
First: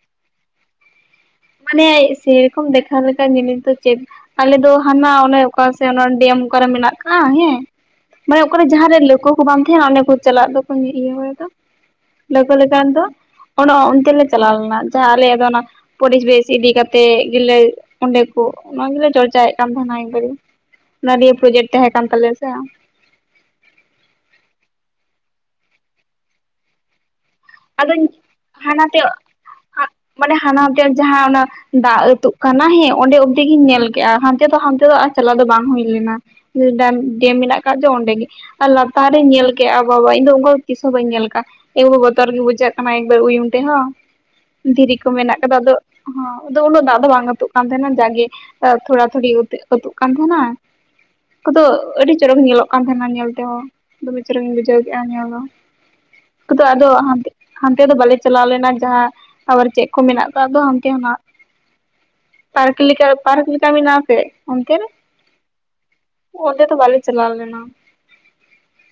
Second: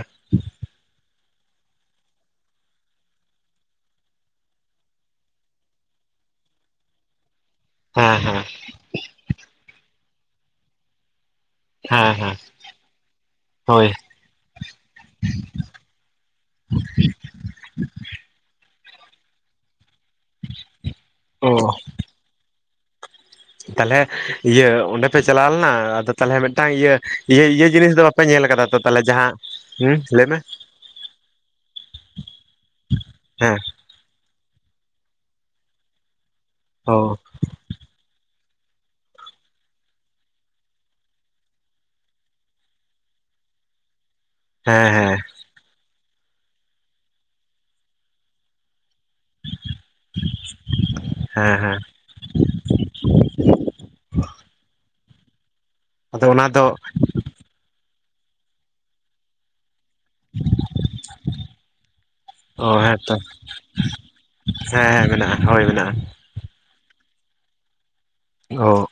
ᱢᱟᱱᱮ ᱥᱮᱨᱚᱠᱚᱢ ᱫᱮᱠᱷᱟ ᱞᱮᱠᱟᱱ ᱡᱤᱱᱤᱥ ᱫᱚ ᱪᱮᱫ ᱟᱞᱮ ᱫᱚ ᱦᱟᱱᱟ ᱚᱱᱮ ᱚᱠᱟ ᱥᱮᱜ ᱚᱱᱟ ᱰᱮᱢ ᱚᱠᱟᱨᱮ ᱢᱮᱱᱟᱜ ᱠᱟᱜ-ᱟ ᱦᱮᱸ, ᱦᱮᱸ ᱢᱟᱱᱮ ᱦᱮᱸ ᱚᱠᱟᱨᱮ ᱡᱟᱦᱟᱸ ᱨᱮ ᱞᱟᱹᱣᱠᱟᱹ ᱠᱚ ᱵᱟᱝ ᱛᱟᱦᱤᱸᱱᱟ ᱚᱸᱰᱮ ᱠᱚ ᱪᱟᱞᱟᱜ ᱫᱚᱠᱚ [unintelligible] ᱦᱮᱸ ᱾ ᱦᱮᱸ ᱞᱟᱹᱣᱠᱟᱹ ᱞᱮᱠᱟ ᱮᱱᱫᱚ ᱚᱱᱚ ᱦᱳᱭ ᱚᱱᱛᱮ ᱞᱮ ᱪᱟᱞᱟᱣ ᱞᱮᱱᱟ ᱡᱟᱦᱟᱸ ᱟᱞᱮᱭᱟᱜ ᱜᱮ ᱚᱱᱟ ᱯᱚᱨᱤᱵᱮᱥ ᱤᱫᱤ ᱠᱟᱛᱮᱫ ᱜᱮᱞᱮ ᱚᱸᱰᱮ ᱠᱚ ᱚᱱᱟ ᱜᱮᱞᱮ ᱪᱚᱨᱪᱟᱭᱮᱫ ᱠᱟᱱ ᱛᱟᱦᱮᱱᱟᱭ ᱮᱠᱵᱟᱨᱮ ᱚᱱᱟ ᱨᱤᱭᱟᱜ ᱚ ᱯᱨᱚᱡᱮᱠᱴ ᱛᱟᱦᱮᱸ ᱠᱟᱱ ᱛᱟᱞᱮᱭᱟ ᱥᱮ ᱾ ᱛᱟᱞᱦᱮ ᱤᱭᱟᱹ ᱚᱸᱰᱮ ᱯᱮ ᱪᱟᱞᱟᱣ ᱞᱮᱱᱟ ᱟᱫᱚ ᱛᱟᱞᱦᱮ ᱢᱮᱫᱴᱟᱝ ᱤᱭᱟᱹ ᱤᱭᱟᱹ ᱤᱭᱟᱹ ᱡᱤᱱᱤᱥ ᱫᱚ ᱟᱫᱚᱧ ᱵᱟᱯᱮ ᱧᱮᱞ ᱟᱠᱟᱫᱟ ᱛᱚ ᱦᱟᱱᱟᱛᱮ ᱛᱟᱞᱦᱮ ᱡᱟᱦᱟᱸ ᱦᱩᱸ [unintelligible] ᱞᱟᱹᱭ ᱢᱟᱱᱮ ᱢᱮ ᱦᱟᱱᱟ [unintelligible] ᱛᱮᱭᱟᱜ ᱡᱟᱦᱟᱸ ᱚᱱᱟ ᱫᱟᱜ ᱟᱹᱛᱩᱜ ᱠᱟᱱᱟ ᱦᱮᱸ ᱚᱸᱰᱮ ᱚᱵᱫᱤ ᱦᱮᱸ ᱜᱤᱧ ᱧᱮᱞ ᱠᱮᱜ-ᱟ ᱦᱟᱱ ᱛᱮ ᱫᱚ ᱦᱟᱱᱛᱮ ᱫᱚ ᱟᱨ ᱪᱟᱞᱟᱣ ᱫᱚ ᱵᱟᱝ ᱦᱩᱭ ᱞᱮᱱᱟ, ᱵᱮᱢ ᱚ ᱰᱮᱢ ᱢᱮᱱᱟᱜ ᱠᱟᱡ ᱡᱚ ᱚᱸᱰᱮ ᱜᱮ ᱾ ᱟᱨ ᱞᱟᱛᱟᱨ ᱨᱤᱧ ᱧᱮᱞ ᱠᱮᱜ-ᱟ ᱵᱟᱵᱟ ᱤᱧ ᱫᱚ ᱚᱱᱠᱟ ᱫᱚ ᱛᱤᱥ ᱦᱚᱸ ᱵᱟᱹᱧ ᱧᱮᱞ ᱠᱟᱜ-ᱟ ᱮ [unintelligible] ᱵᱚᱛᱚᱨ ᱜᱮ ᱵᱩᱡᱟᱜ ᱠᱟᱱᱟ ᱮᱠᱵᱟᱨ ᱩᱭᱩᱢ ᱛᱮᱦᱚᱸ, ᱦᱮᱸ ᱫᱷᱤᱨᱤ ᱠᱚ ᱦᱮᱸ ᱢᱮᱱᱟᱜ ᱟᱫᱚ ᱦᱚᱸ, ᱟᱫᱚ ᱩᱱᱟᱹᱜ ᱫᱟᱜ ᱫᱚ ᱵᱟᱝ ᱟᱹᱛᱩᱜ ᱠᱟᱱ ᱛᱟᱦᱮᱱᱟ ᱡᱟᱠᱜᱮ ᱛᱷᱚᱲᱟ ᱛᱷᱚᱲᱤ ᱚᱛᱩᱜ ᱟᱹᱛᱩᱜ ᱠᱟᱱ ᱛᱟᱸᱦᱮᱱᱟ ᱦᱮᱸ ᱟᱫᱚ ᱦᱮᱸ ᱟᱹᱰᱤ ᱪᱚᱨᱚᱠ ᱧᱮᱞᱚᱜ ᱠᱟᱱ ᱛᱟᱦᱮᱸᱱᱟ ᱧᱮᱞ ᱛᱮᱦᱚᱸ ᱫᱚᱢᱮ ᱪᱚᱨᱚᱠᱤᱧ ᱵᱩᱡᱷᱟᱹᱣ ᱠᱮᱜ-ᱟ ᱧᱮᱞ ᱫᱚ ᱾ ᱟᱫᱚ ᱚᱱᱟ ᱫᱚ ᱦᱟᱱᱛᱮ ᱫᱚ ᱵᱟᱞᱮ ᱪᱟᱞᱟᱣ ᱞᱮᱱᱟ ᱡᱟᱦᱟᱸ ᱟᱵᱟᱨ ᱪᱮᱜ ᱠᱚ ᱢᱮᱱᱟᱜ ᱠᱟᱜ ᱫᱚ ᱦᱟᱱᱛᱮ ᱱᱟᱜ ᱚ ᱯᱟᱨᱠᱤ ᱞᱤᱠᱟ ᱦᱮᱸᱛᱚ ᱯᱟᱨᱠ ᱞᱤᱠᱟ ᱢᱤᱱᱟᱜ-ᱟ ᱥᱮ ᱥᱮ ᱚᱱᱛᱮ ᱦᱮᱸ ᱨᱮ᱾ ᱦᱮᱸ ᱢᱮᱱᱟᱜᱼᱟ ᱦᱳᱭ ᱢᱮᱱᱟᱜᱼᱟ ᱚᱸᱰᱮ ᱫᱚ ᱵᱟᱞᱮ ᱪᱟᱞᱟᱣ ᱞᱮᱱᱟ᱾ ᱚᱠ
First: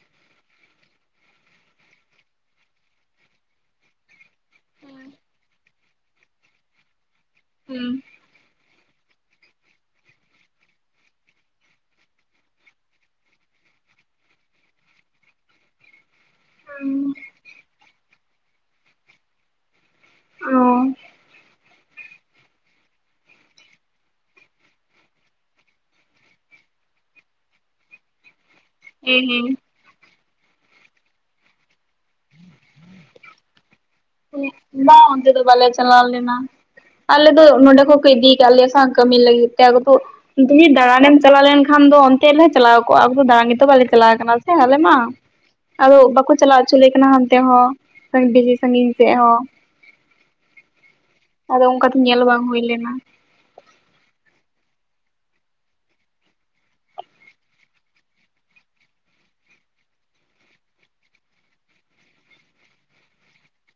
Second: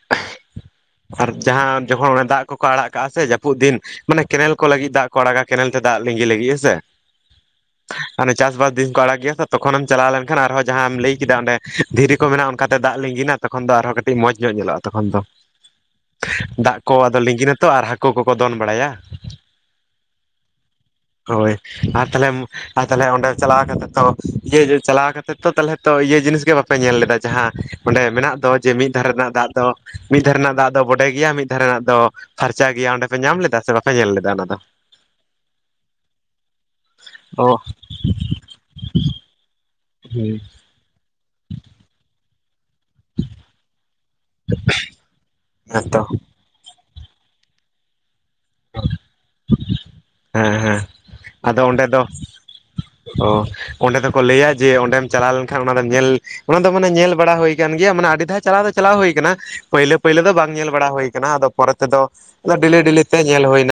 ᱟᱨ ᱡᱟᱦᱟᱸ ᱡᱚᱠᱷᱚᱱ ᱚᱱᱟ ᱫᱟᱜ ᱠᱚᱠᱚ ᱟᱲᱟᱜ ᱠᱟᱜ-ᱟ ᱥᱮ ᱡᱟᱹᱯᱩᱫ ᱫᱤᱱ᱾ ᱢᱟᱱᱮ ᱠᱮᱱᱮᱞ ᱠᱚ ᱞᱟᱹᱜᱤᱜ ᱫᱟᱜ ᱠᱚ ᱟᱲᱟᱜ-ᱟ, ᱠᱮᱱᱮᱞ ᱛᱮ ᱫᱟᱜ ᱞᱤᱸᱜᱤ ᱞᱟᱹᱜᱤᱜ᱾ ᱦᱮᱸᱥᱮ? ᱦᱩᱸ᱾ ᱦᱟᱱᱮ ᱪᱟᱥᱵᱟᱥ ᱫᱤᱱ ᱠᱚ ᱟᱲᱟᱜ ᱜᱮᱭᱟ ᱛᱚ ᱛᱚᱠᱷᱚᱱᱮᱢ ᱪᱟᱞᱟᱣ ᱞᱮᱱᱠᱷᱟᱱ ᱟᱨᱦᱚ ᱡᱟᱦᱟᱸᱟᱢ ᱞᱟᱹᱭ ᱠᱮᱫᱟ ᱚᱸᱰᱮ ᱫᱷᱤᱨᱤ ᱠᱚ ᱢᱮᱱᱟᱜ-ᱟ ᱚᱱᱠᱟ ᱛᱮ ᱫᱟᱜ ᱞᱤᱸᱜᱤᱱᱟ᱾ ᱛᱚᱠᱷᱚᱱ ᱫᱚ ᱟᱨᱦᱚᱸ ᱠᱟᱹᱴᱤᱡ ᱢᱚᱸᱡᱽ ᱧᱚᱜ ᱧᱮᱞᱚᱜ-ᱟ ᱛᱚᱠᱷᱚᱱ ᱫᱚ, ᱫᱟᱜ ᱠᱚ ᱟᱫᱚ ᱞᱤᱸᱜᱤᱱ ᱟᱛᱚ ᱟᱨ ᱦᱟ ᱠᱳ ᱠᱚᱠᱚ ᱫᱚᱱ ᱵᱟᱲᱟᱭᱟ, ᱚ ᱦᱳᱭ ᱟᱨ ᱛᱟᱞᱦᱮ ᱟᱨ ᱛᱟᱞᱦᱮ ᱚᱸᱰᱮ ᱪᱟᱞᱟᱣ ᱠᱟᱛᱮᱜ ᱛᱚ ᱤᱭᱟᱹ ᱪᱟᱞᱟᱣ ᱠᱟᱛᱮᱜ ᱛᱚ ᱛᱟᱞᱦᱮ ᱛᱚ ᱤᱭᱟᱹ ᱡᱤᱱᱤᱥ ᱜᱮ ᱵᱟᱯᱮ ᱧᱮᱞ ᱞᱮᱫᱟ ᱡᱟᱦᱟᱸ ᱚᱸᱰᱮ ᱢᱮᱱᱟᱜ ᱫᱚ ᱡᱮ ᱢᱤᱫ ᱫᱷᱟᱨᱮ ᱦᱮᱸ ᱨᱮᱱᱟᱜ ᱫᱟᱜ ᱦᱮᱸ ᱫᱚ ᱢᱤᱫ ᱫᱷᱟᱨᱮ ᱨᱮᱱᱟᱜ ᱫᱟᱜ ᱫᱚ ᱵᱚᱰᱮ ᱜᱮᱭᱟ ᱢᱤᱫ ᱫᱷᱟᱨᱮ ᱱᱟᱜ ᱫᱚ ᱯᱷᱟᱨᱪᱟ ᱜᱮᱭᱟ, ᱚᱸᱰᱮ ᱯᱮ ᱧᱟᱢ ᱞᱮᱫᱟ ᱥᱮ ᱵᱟᱝ? ᱵᱟᱝ ᱚᱱᱛᱮ ᱫᱚ ᱵᱟᱞᱮ ᱪᱟᱞᱟᱣ ᱞᱮᱱᱟ ᱟᱞᱮ ᱚ ᱫᱚ ᱱᱚᱸᱰᱮ ᱠᱚᱠᱚ ᱤᱫᱤᱠᱟᱫ ᱞᱮᱭᱟ ᱥᱮ ᱦᱟ ᱠᱟᱹᱢᱤ ᱞᱟᱹᱜᱤᱫ ᱛᱮ ᱟᱫᱚ ᱠᱩ ᱦᱳᱭ ᱫᱩᱢᱮ ᱫᱟᱬᱟᱱᱮᱢ ᱪᱟᱞᱟᱣ ᱞᱮᱱᱠᱷᱟᱱ ᱫᱚ ᱚᱱᱛᱮ ᱞᱮ ᱪᱟᱞᱟᱣ ᱠᱚᱜ-ᱟ ᱟᱫᱚ ᱫᱟᱬᱟᱱ ᱜᱮᱛᱚ ᱵᱟᱞᱮ ᱪᱟᱞᱟᱣ ᱠᱟᱱᱟ ᱥᱮ ᱾ ᱥᱮ ᱟᱞᱮ ᱢᱟ ᱟᱫᱚ ᱦᱮᱸᱛᱚ ᱵᱟᱠᱚ ᱪᱟᱞᱟᱣ ᱦᱚᱪᱚ ᱞᱮ ᱠᱟᱱᱟ ᱦᱟᱱᱛᱮ ᱦᱚᱸ [unintelligible] ᱥᱮᱫ ᱦᱚᱸ ᱦᱮᱸ ᱦᱮᱸ ᱟᱫᱚ ᱚᱱᱠᱟ ᱫᱚ ᱧᱮᱞ ᱵᱟᱝ ᱦᱩᱭ ᱞᱮᱱᱟ᱾ ᱚ ᱚᱸᱰᱮ ᱫᱚᱠᱚ ᱞᱟᱹᱭᱟ ᱡᱮ ᱚᱸᱰᱮᱢ ᱪᱟᱞᱟᱣ ᱞᱮᱱᱠᱷᱟᱱ ᱚᱱᱟ ᱫᱚᱢ ᱧᱮᱞ ᱚᱱᱟ ᱫᱚ ᱢᱟᱱᱮ ᱧᱮᱞ ᱵᱟᱲᱟ ᱦᱩᱭ ᱠᱟᱱ ᱜᱮᱭᱟ ᱢᱟᱱᱮ ᱟᱹᱰᱤ ᱫᱷᱟᱣ ᱪᱟᱞᱟᱣ ᱫᱚ ᱪᱟᱞᱟᱣ ᱦᱩᱭ ᱠᱟᱱᱟ᱾ ᱯᱟᱹᱭᱞᱟᱹ-ᱯᱟᱹᱭᱞᱟᱹ ᱫᱚ ᱵᱟᱝ ᱧᱮᱞ ᱵᱟᱲᱟ ᱦᱳᱭ ᱠᱟᱱᱟ, ᱟᱫᱚ ᱯᱚᱨᱮ ᱛᱮᱫᱚ ᱰᱮᱞᱮ ᱰᱮᱞᱮ ᱛᱮ ᱧᱮᱞ ᱦᱩᱭᱱᱟ᱾